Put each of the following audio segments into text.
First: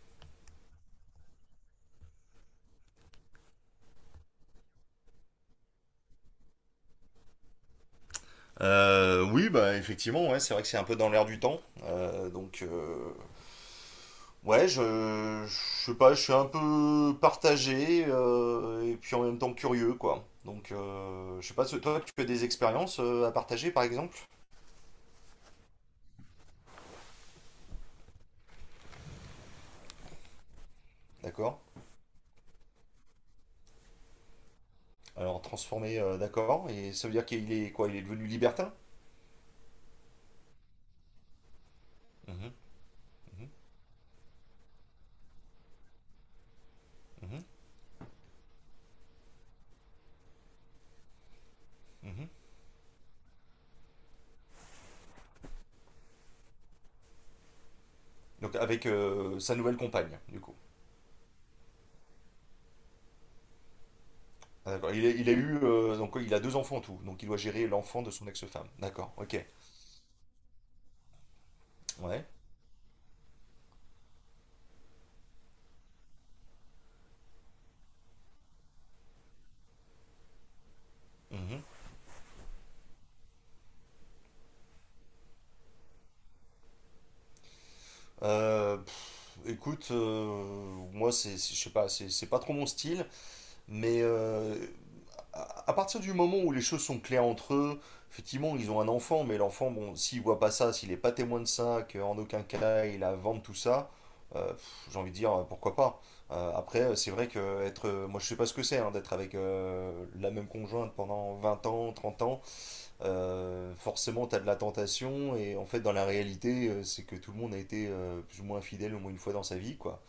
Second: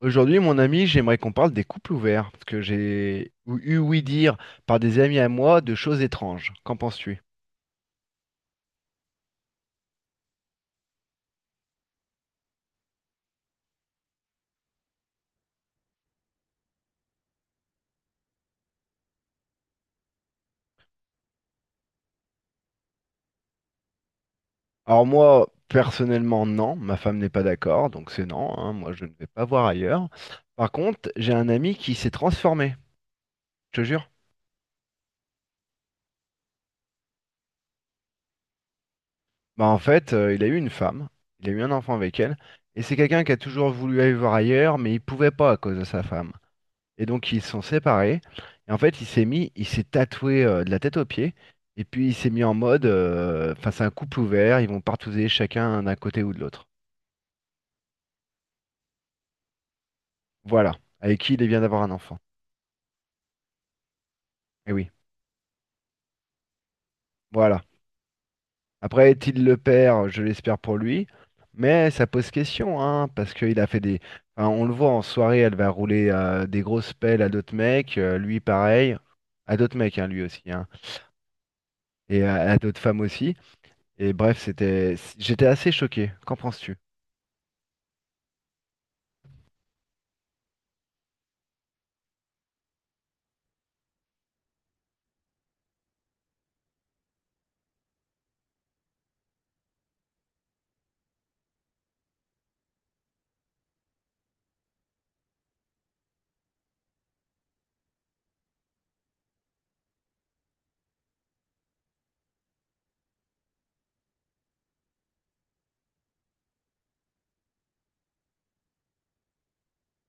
Aujourd'hui, mon ami, j'aimerais qu'on parle des couples ouverts, parce que j'ai eu ouï dire par des amis à moi de choses étranges. Qu'en penses-tu? Oui, bah effectivement, ouais, c'est vrai que c'est un peu dans l'air du temps. Ouais, je sais pas, je suis un peu partagé et puis en même temps curieux, quoi. Je sais pas, toi, tu as des expériences à partager, par exemple? Alors moi, personnellement, non, ma femme n'est pas d'accord, donc c'est non, hein, moi je ne vais pas voir ailleurs. Par contre, j'ai un D'accord. ami qui s'est transformé, je te jure. Alors, transformé, d'accord. Et ça veut dire qu'il est quoi? Il est devenu libertin? Bah en fait, il a eu une femme, il a eu un enfant avec elle, Mhm. et c'est quelqu'un qui a Mhm. toujours voulu aller voir ailleurs, mais il pouvait pas à cause de sa femme. Et donc Mhm. ils se sont séparés. Et en fait, il s'est tatoué de la tête aux pieds. Et puis il s'est Mhm. mis en mode, enfin c'est un couple ouvert, ils vont partouzer chacun d'un côté ou de l'autre. Donc, avec sa nouvelle compagne, du coup. Voilà. Avec qui il vient d'avoir un enfant. Et Ah, oui, d'accord. Il a eu, donc, il a deux enfants en tout. Donc, il doit voilà. gérer l'enfant de son ex-femme. Après, D'accord, est-il ok. le père? Je l'espère pour lui. Mais ça Ouais. pose question, hein, parce qu'il a fait des, enfin, on le voit en soirée, elle va rouler des grosses pelles à d'autres mecs. Lui, pareil. À d'autres mecs, hein, lui aussi, hein. Mhm. Et à d'autres femmes aussi. Et bref, c'était. J'étais assez choqué. Qu'en penses-tu? Pff, écoute, moi, je sais pas, c'est pas trop mon style, mais à partir du moment où les choses sont claires entre eux, effectivement, ils ont un enfant, mais l'enfant, bon, s'il voit pas ça, s'il est pas témoin de ça, qu'en aucun cas il a à vendre tout ça, j'ai envie de dire, pourquoi pas. Après, c'est vrai que être, moi, je sais pas ce que c'est, hein, d'être avec la même conjointe pendant 20 ans, 30 ans, forcément, tu as de la tentation, et en fait, dans la réalité, c'est que tout le monde a été plus ou moins fidèle au moins une fois dans sa vie, quoi.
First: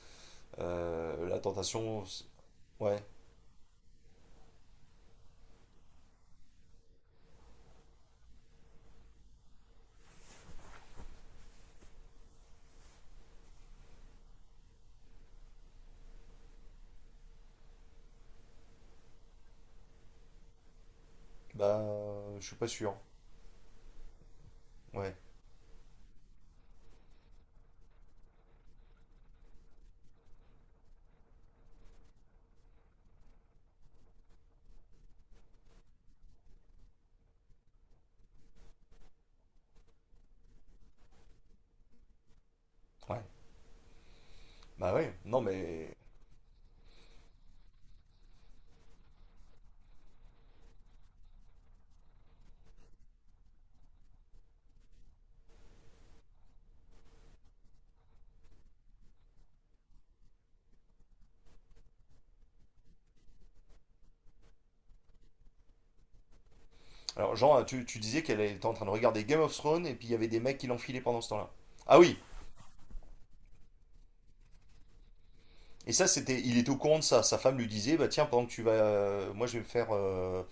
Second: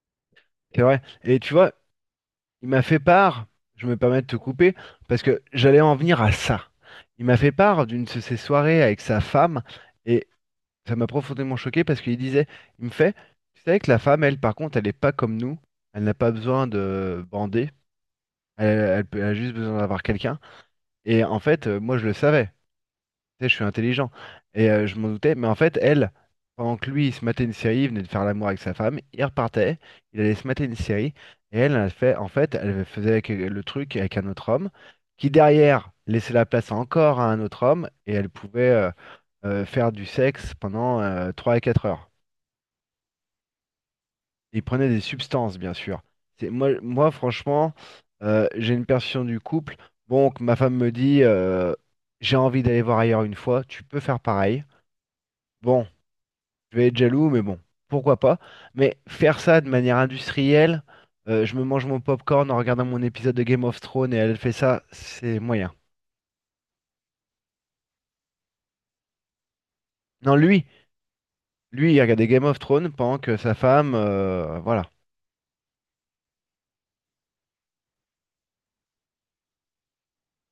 C'est vrai. Et La tu vois, tentation, il m'a ouais, fait part, je me permets de te couper, parce que j'allais en venir à ça. Il m'a fait part d'une de ses soirées avec sa femme, et ça m'a profondément choqué parce qu'il disait, il me fait, tu savais que la femme, elle, par contre, elle n'est pas comme nous, elle n'a pas besoin de bander, elle, elle a juste besoin d'avoir quelqu'un. Et en fait, bah, moi, je le je savais. suis pas sûr. Tu sais, je suis intelligent. Et je m'en Ouais, doutais. Mais en fait, elle, pendant que lui, il se matait une série, il venait de faire l'amour avec sa femme, il repartait, il allait se mater une série. Et elle, elle fait, en fait, elle faisait le truc avec un autre homme, qui derrière laissait la place encore à un autre homme, et elle pouvait faire du sexe pendant 3 à 4 heures. ouais, Il prenait bah des ouais, non substances, bien mais. sûr. C'est, moi, franchement, j'ai une perception du couple. Bon, que ma femme me dit, j'ai envie d'aller voir ailleurs une fois, tu peux faire pareil. Bon. Je vais être jaloux, mais bon, pourquoi pas. Mais faire ça de manière industrielle, je me mange mon popcorn en regardant mon épisode de Game of Thrones et elle fait ça, c'est moyen. Alors, Jean, tu disais qu'elle était en train de regarder Game of Thrones, et puis il y avait Non, des mecs lui, qui l'enfilaient pendant ce temps-là. lui, Ah il oui! regardait Game of Thrones pendant que sa femme, voilà. Et ça, c'était, il était au courant de ça. Sa femme lui disait, bah tiens, pendant que tu vas, moi je vais me faire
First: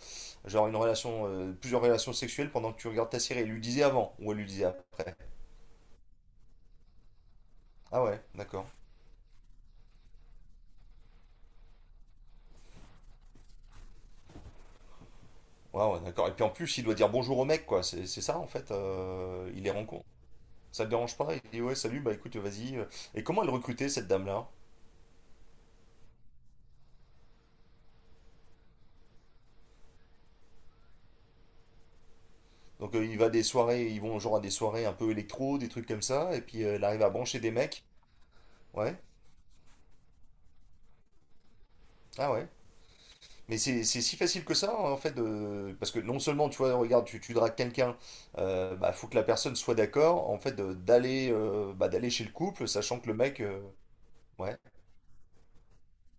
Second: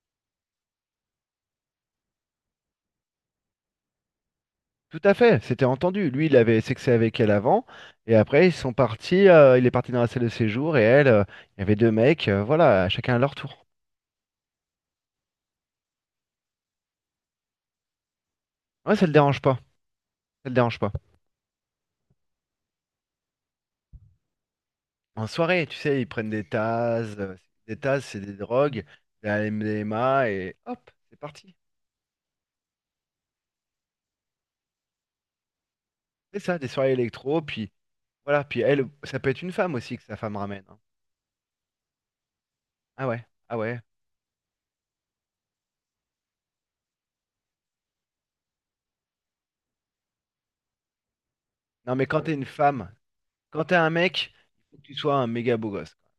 genre une relation, plusieurs relations sexuelles pendant que tu regardes ta série. Elle lui disait avant, ou elle lui disait Tout après. à fait, c'était entendu. Lui, il avait sexé avec elle avant, Ah et ouais, après, ils d'accord. sont partis, il est parti dans la salle de séjour, et elle, il y avait deux mecs, voilà, chacun à leur tour. Ouais, ouais, d'accord. Et puis en plus, il doit dire bonjour au mec, quoi. C'est ça, en fait. Ouais, ça le dérange pas, Il les ça rencontre. le dérange Ça le pas. dérange pas? Il dit, ouais, salut, bah écoute, vas-y. Et comment elle recrutait, cette dame-là? En soirée, tu sais, ils prennent des tasses. Des tasses, c'est des drogues, de la MDMA et hop, c'est parti. Donc, il va à des soirées, ils vont genre à des soirées un peu électro, des trucs comme ça. C'est Et ça, puis, des elle soirées arrive à brancher électro, des puis mecs. voilà, puis elle, Ouais. ça peut être une femme aussi que sa femme ramène, hein. Ah ouais. Ah ouais, ah Mais ouais. c'est si facile que ça, hein, en fait. Parce que non seulement, tu vois, regarde, tu dragues quelqu'un, bah, faut que la personne soit d'accord, en fait, d'aller bah, Non mais d'aller quand chez le t'es une couple, femme, sachant que le mec. Quand t'es un mec, Ouais, il faut que tu sois un méga beau gosse, quoi.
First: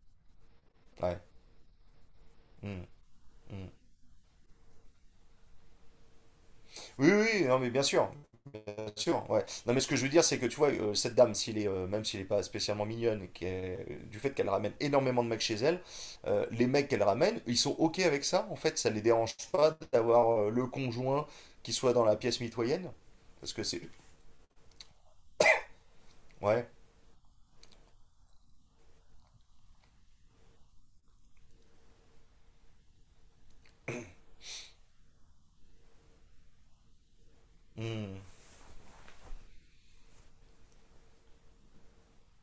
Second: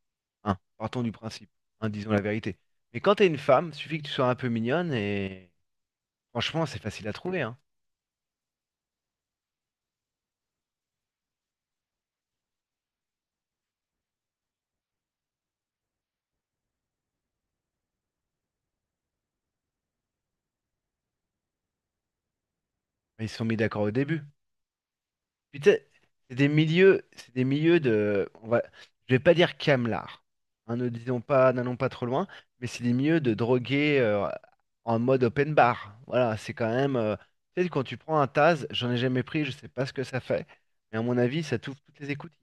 Hein, partons du ouais. principe, hein, disons la vérité. Hmm. Mais quand t'es une Hmm. femme, suffit que tu sois un peu mignonne et franchement, c'est facile Oui, à oui, trouver, oui, hein. non, mais bien sûr. Sûr, ouais. Non, mais ce que je veux dire, c'est que tu vois, cette dame, même s'il n'est pas spécialement mignonne, du fait qu'elle ramène énormément de mecs chez elle, les mecs qu'elle ramène, ils sont OK avec ça, en fait, ça les dérange pas d'avoir le conjoint qui soit dans la pièce mitoyenne. Ils se sont Parce mis que c'est. d'accord au début. Puis tu sais, Ouais. C'est des milieux de, on va, je vais pas dire camelard, hein, ne disons pas, n'allons pas trop loin, mais c'est des milieux de drogués en mode open bar. Voilà, c'est quand même, tu sais, quand tu Hmm. prends un Taz, j'en ai jamais pris, je sais pas ce que ça fait, mais à mon avis, ça t'ouvre toutes les écoutilles.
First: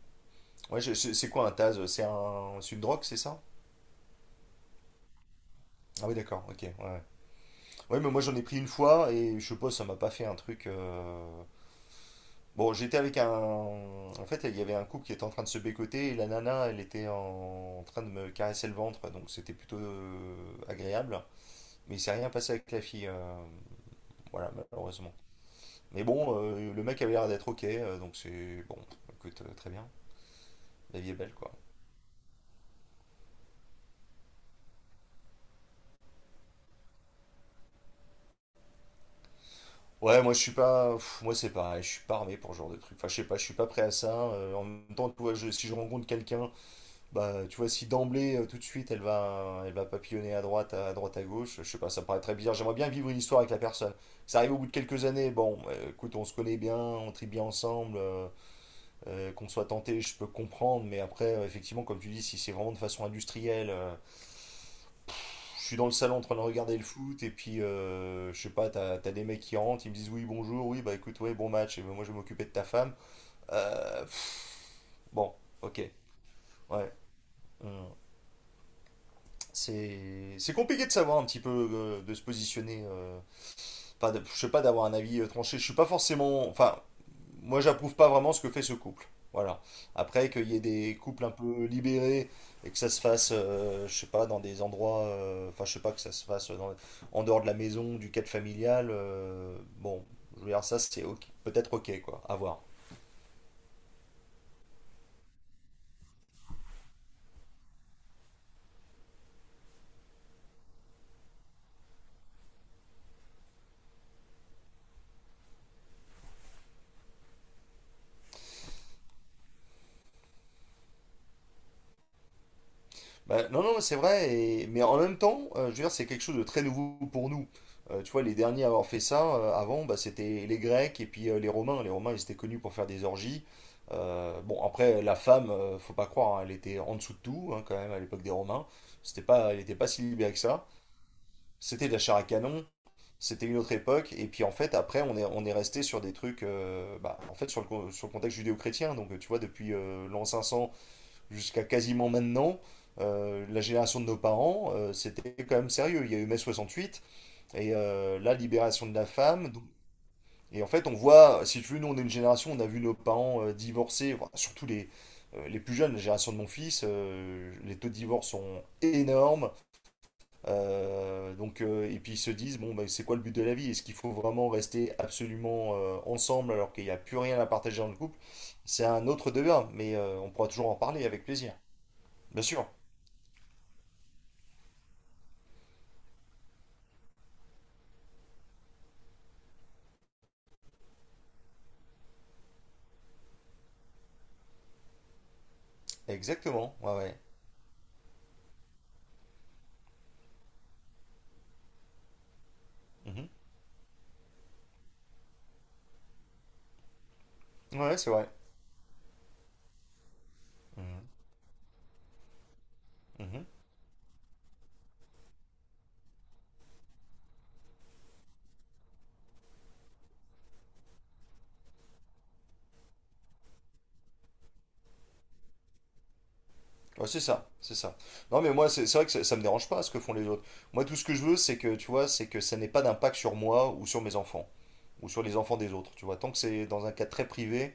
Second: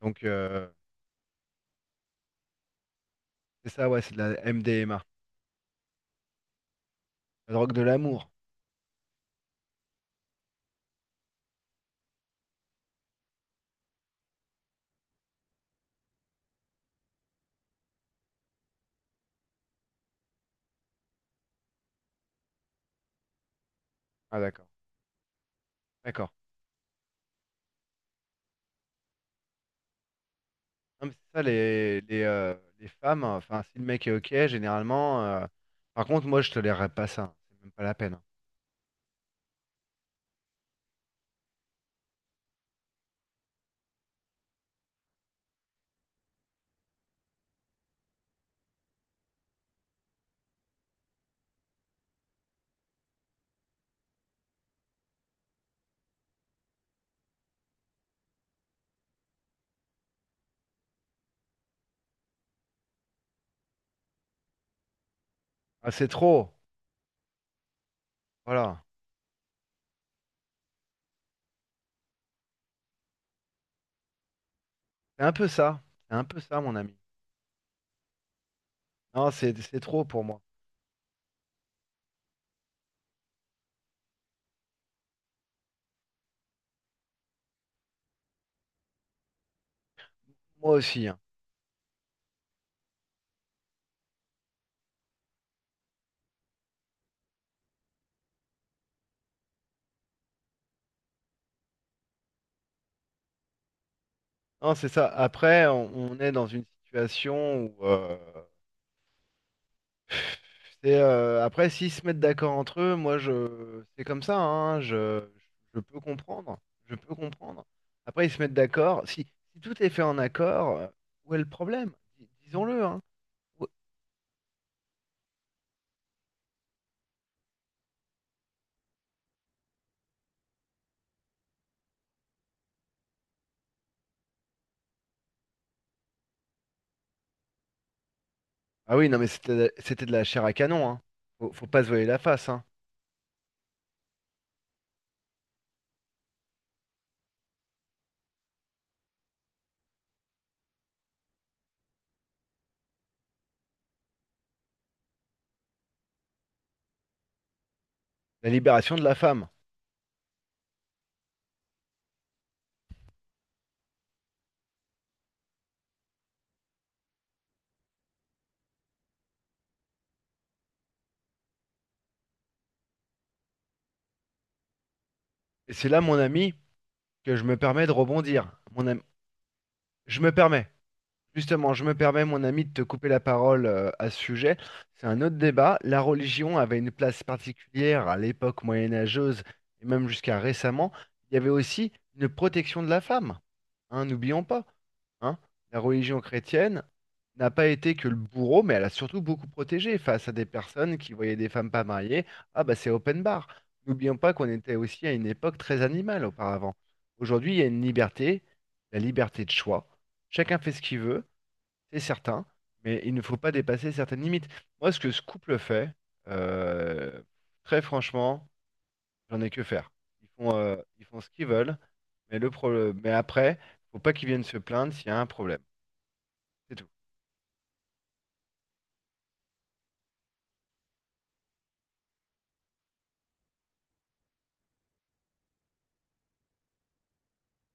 Donc Ouais, c'est quoi un Taz? C'est une drogue, c'est ça? c'est ça, ouais, c'est de la MDMA, Ah oui, d'accord, ok, ouais. la drogue de Ouais, mais moi l'amour. j'en ai pris une fois et je sais pas, ça m'a pas fait un truc. Bon, j'étais avec un. En fait, il y avait un couple qui était en train de se bécoter et la nana, elle était en train de me caresser le ventre, donc c'était plutôt agréable. Mais il s'est rien passé avec la fille, Ah voilà, d'accord, malheureusement. Mais d'accord. bon, le mec avait l'air d'être ok, donc c'est bon, écoute, très bien. La Non, vie mais est belle, c'est ça quoi. Les femmes. Enfin, si le mec est ok, généralement. Par contre, moi, je tolérerais pas ça, hein. C'est même pas la peine, hein. Ouais, moi je suis pas. Pff, moi c'est pareil, je suis pas armé pour ce genre de truc. Enfin, je sais pas, je suis pas prêt à ça. En même temps, tu vois, si je rencontre quelqu'un. Bah, tu vois, si d'emblée, tout de suite, elle va papillonner à droite, à droite, à gauche, je sais pas, ça me paraît très bizarre. J'aimerais bien vivre une histoire avec la personne. Ça arrive au bout de quelques années, bon, écoute, on se connaît bien, on tripe bien ensemble, qu'on soit tenté, je peux comprendre, mais après, effectivement, comme tu dis, si c'est vraiment de façon industrielle, je suis dans Ah, le c'est salon en train de trop. regarder le foot, et puis, je sais pas, Voilà. T'as des mecs qui rentrent, ils me disent oui, bonjour, oui, bah écoute, ouais, bon match, et ben, moi je vais m'occuper de ta femme. Euh, pff, C'est un bon, peu ok, ça. C'est un peu ça, mon ouais. ami. Hum. Non, c'est trop pour C'est moi. c'est compliqué de savoir un petit peu de se positionner. Enfin, je sais pas, d'avoir un avis tranché. Je suis pas forcément. Enfin, moi, j'approuve pas vraiment ce que fait ce couple. Voilà. Après, qu'il y ait Moi des aussi, hein. couples un peu libérés et que ça se fasse, je sais pas, dans des endroits. Enfin, je sais pas, que ça se fasse en dehors de la maison, du cadre familial. Bon, je veux dire, ça, peut-être ok, quoi. À voir. Non, c'est ça. Après, on est dans une situation où c'est après s'ils se mettent d'accord entre eux, moi je c'est comme ça, hein, je peux comprendre. Je peux comprendre. Après, ils se mettent d'accord. Si tout est fait en accord, où est le problème? Disons-le, hein. Bah, non, Où- non, c'est vrai, mais en même temps, je veux dire, c'est quelque chose de très nouveau pour nous. Tu vois, les derniers à avoir fait ça, avant, bah, c'était les Grecs et puis les Romains. Les Romains, ils étaient connus pour faire des orgies. Bon, après, la femme, faut pas croire, hein, elle était en dessous de tout, hein, quand même, à l'époque des Romains. Ah oui, non, C'était mais pas, elle c'était n'était pas si c'était de la libérée que chair à ça. canon. Hein. Faut pas se C'était de la voiler chair la à face, hein. canon, c'était une autre époque. Et puis, en fait, après, on est resté sur des trucs, bah, en fait, sur le contexte judéo-chrétien. Donc, tu vois, depuis l'an 500 jusqu'à quasiment maintenant, la génération de nos parents, c'était quand même sérieux. Il y a eu mai 68 et la La libération de libération de la la femme. femme. Donc- Et en fait, on voit, si tu veux, nous, on est une génération, on a vu nos parents divorcer, enfin, surtout les plus jeunes, la génération de mon fils, les taux de divorce sont énormes. Et puis ils se disent, bon, bah, c'est quoi le but de la vie? Est-ce qu'il faut vraiment rester Et absolument c'est là, mon ami, ensemble alors qu'il n'y a plus que rien je à me partager permets dans de le couple? rebondir. C'est Mon ami, un autre débat, mais je on me pourra toujours permets, en parler avec plaisir. justement, je me permets, Bien mon ami, sûr. de te couper la parole à ce sujet. C'est un autre débat. La religion avait une place particulière à l'époque moyenâgeuse et même jusqu'à récemment. Il y avait aussi une protection de la femme. Hein, n'oublions pas, hein. La religion Exactement, chrétienne ouais, ouais. n'a pas été que le bourreau, mais elle a surtout beaucoup protégé face à des personnes qui voyaient des femmes pas mariées. Ah bah c'est open Mhm. bar. N'oublions pas qu'on était aussi à une époque très animale auparavant. Aujourd'hui, il y a une Ouais, c'est vrai. liberté, la liberté de choix. Chacun fait ce qu'il Mhm. veut, c'est certain, mais il ne faut Mhm. pas dépasser certaines limites. Moi, ce que ce couple fait, euh, très franchement, j'en ai que faire. Ils font ce qu'ils veulent, mais le problème, mais après, faut pas qu'ils viennent se plaindre s'il y a un problème. C'est tout. Ouais, c'est ça, c'est ça. Non, mais moi, c'est vrai que ça me dérange pas ce que font les autres. Moi, tout ce que je veux, c'est que, tu vois, c'est que ça n'ait pas d'impact sur moi ou sur mes enfants, ou sur les enfants des autres, tu vois. Tant que c'est dans un cadre très privé,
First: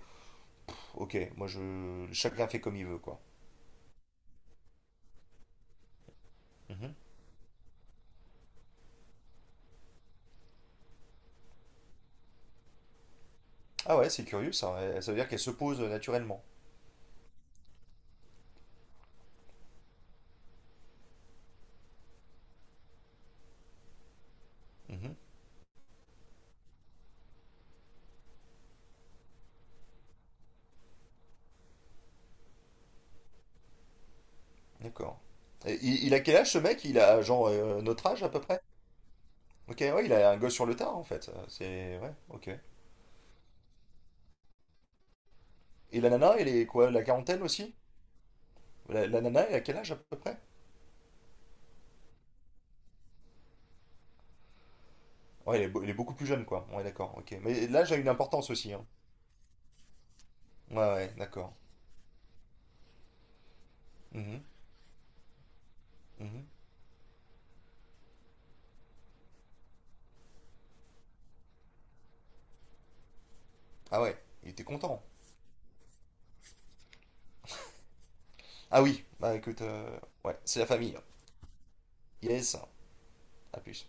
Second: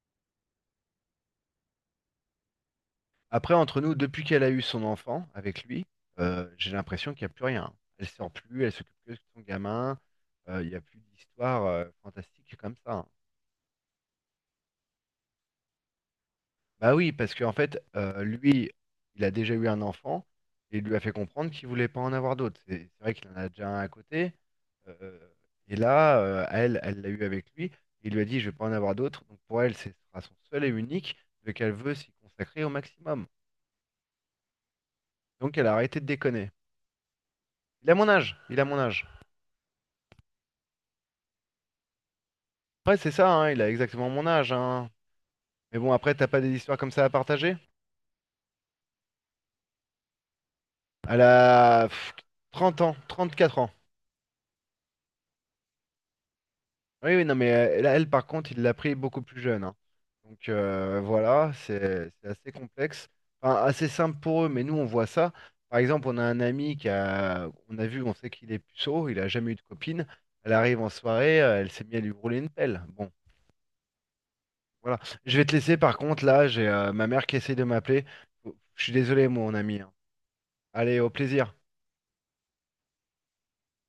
ok, moi, chacun fait comme il veut, quoi. Après, entre nous, depuis qu'elle a eu son enfant avec lui, j'ai Mhm. l'impression qu'il n'y a plus rien. Elle sort plus, elle s'occupe que de son gamin. Il n'y a plus d'histoire fantastique comme ça, hein. Ah ouais, c'est curieux, ça. Ça veut dire qu'elle se pose naturellement. Bah oui, parce qu'en fait, lui, il a déjà eu un enfant et il lui a fait comprendre qu'il voulait pas en avoir d'autres. C'est vrai qu'il en a déjà un à côté. Mhm. euh, et là, elle, elle l'a eu avec lui. Il lui a dit, je vais pas en avoir d'autres. Donc pour elle, ce sera son seul et unique, lequel elle veut s'y consacrer au maximum. D'accord. Donc elle a Et arrêté de il a quel déconner. âge, ce mec? Il a, genre, Il a notre mon âge, à âge, peu il près? a mon âge. Ok, ouais, il a un gosse sur le tard, en fait. Ouais, ok. Après, c'est ça, hein, il a exactement mon âge, hein. Mais bon, Et la après, t'as nana, pas elle des est histoires comme quoi, la ça à quarantaine partager? aussi? La nana, elle a quel âge à peu près? Elle a 30 ans, 4 ans. Ouais, elle est beaucoup plus jeune, quoi. Ouais, Oui, d'accord, oui, non, ok. mais Mais elle, l'âge a une elle, par importance contre, il l'a aussi, hein. pris beaucoup plus jeune, hein. Donc Ouais, ouais, voilà, d'accord. c'est assez complexe. Enfin, assez simple Mhm. pour eux, mais nous, on voit ça. Par exemple, on a un Mhm. ami qui a, on a vu, on sait qu'il est puceau, il a jamais eu de copine. Elle arrive en soirée, elle s'est mise à lui rouler une pelle. Bon, Ah ouais, il était voilà. content. Je vais te laisser, par contre, là, j'ai ma mère qui essaye de m'appeler. Ah Je suis oui, désolé, bah mon écoute, ami, hein. Ouais, c'est la famille. Allez, Hein. au plaisir. Yes, à plus.